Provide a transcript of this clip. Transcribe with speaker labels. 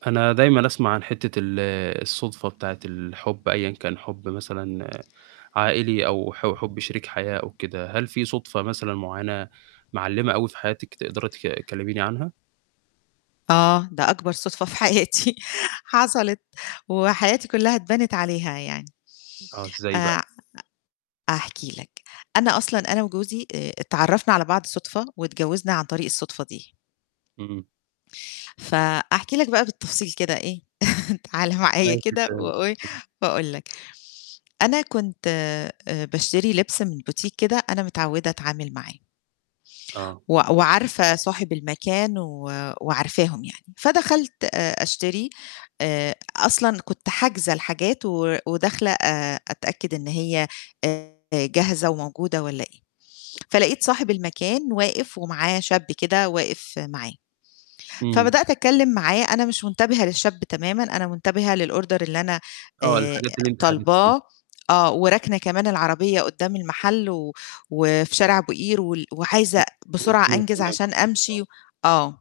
Speaker 1: أنا دايمًا أسمع عن حتّة ال الصدفة بتاعة الحُب أيًا كان حُب مثلًا عائلي أو ح حُب شريك حياة أو كده، هل في صدفة مثلًا معيّنة، معلّمة أوي في حياتِك تقدري تك تكلّميني عنها؟
Speaker 2: آه ده أكبر صدفة في حياتي حصلِت، وحياتي كلّها اتبنت عليها يعني.
Speaker 1: آه إزاي بقى؟
Speaker 2: آآ هاحكي لك، أنا أصلًا أنا وجوزي آآ اتعرّفنا على بعض صدفة، واتجوّزنا عن طريق الصدفة دي.
Speaker 1: اهم.
Speaker 2: فأحكي لك بقى بالتفصيل كده إيه، تعالَ معايا كده وإيه،
Speaker 1: [unintelligible]
Speaker 2: وأقول لك، أنا كنت آآ باشتري لبس من بوتيك كده أنا متعوّدة أتعامل معاه
Speaker 1: آه.
Speaker 2: و وعارفة صاحب المكان و وعارفاهم يعني، فدخلت آآ أشتري آآ أصلًا كنت حاجزة الحاجات و وداخلة آآ أتأكد إن هي آآ جاهزة وموجودة والّا إيه، فلقيت صاحب المكان واقف ومعاه شاب كده واقف معاه،
Speaker 1: إمم.
Speaker 2: فبدأت أتكلّم معاه أنا مش منتبهة للشاب تمامًا أنا منتبهة للOrder اللي أنا
Speaker 1: آه،
Speaker 2: آآ
Speaker 1: الحاجات اللي أنتِ حجزتيها.
Speaker 2: طالباه، آه وراكنة كمان العربية قدّام المحل و وفي شارع أبو قير وال وعايزة بسرعة
Speaker 1: والدنيا
Speaker 2: أنجز
Speaker 1: تمام
Speaker 2: عشان
Speaker 1: [unintelligible]
Speaker 2: أمشي آه.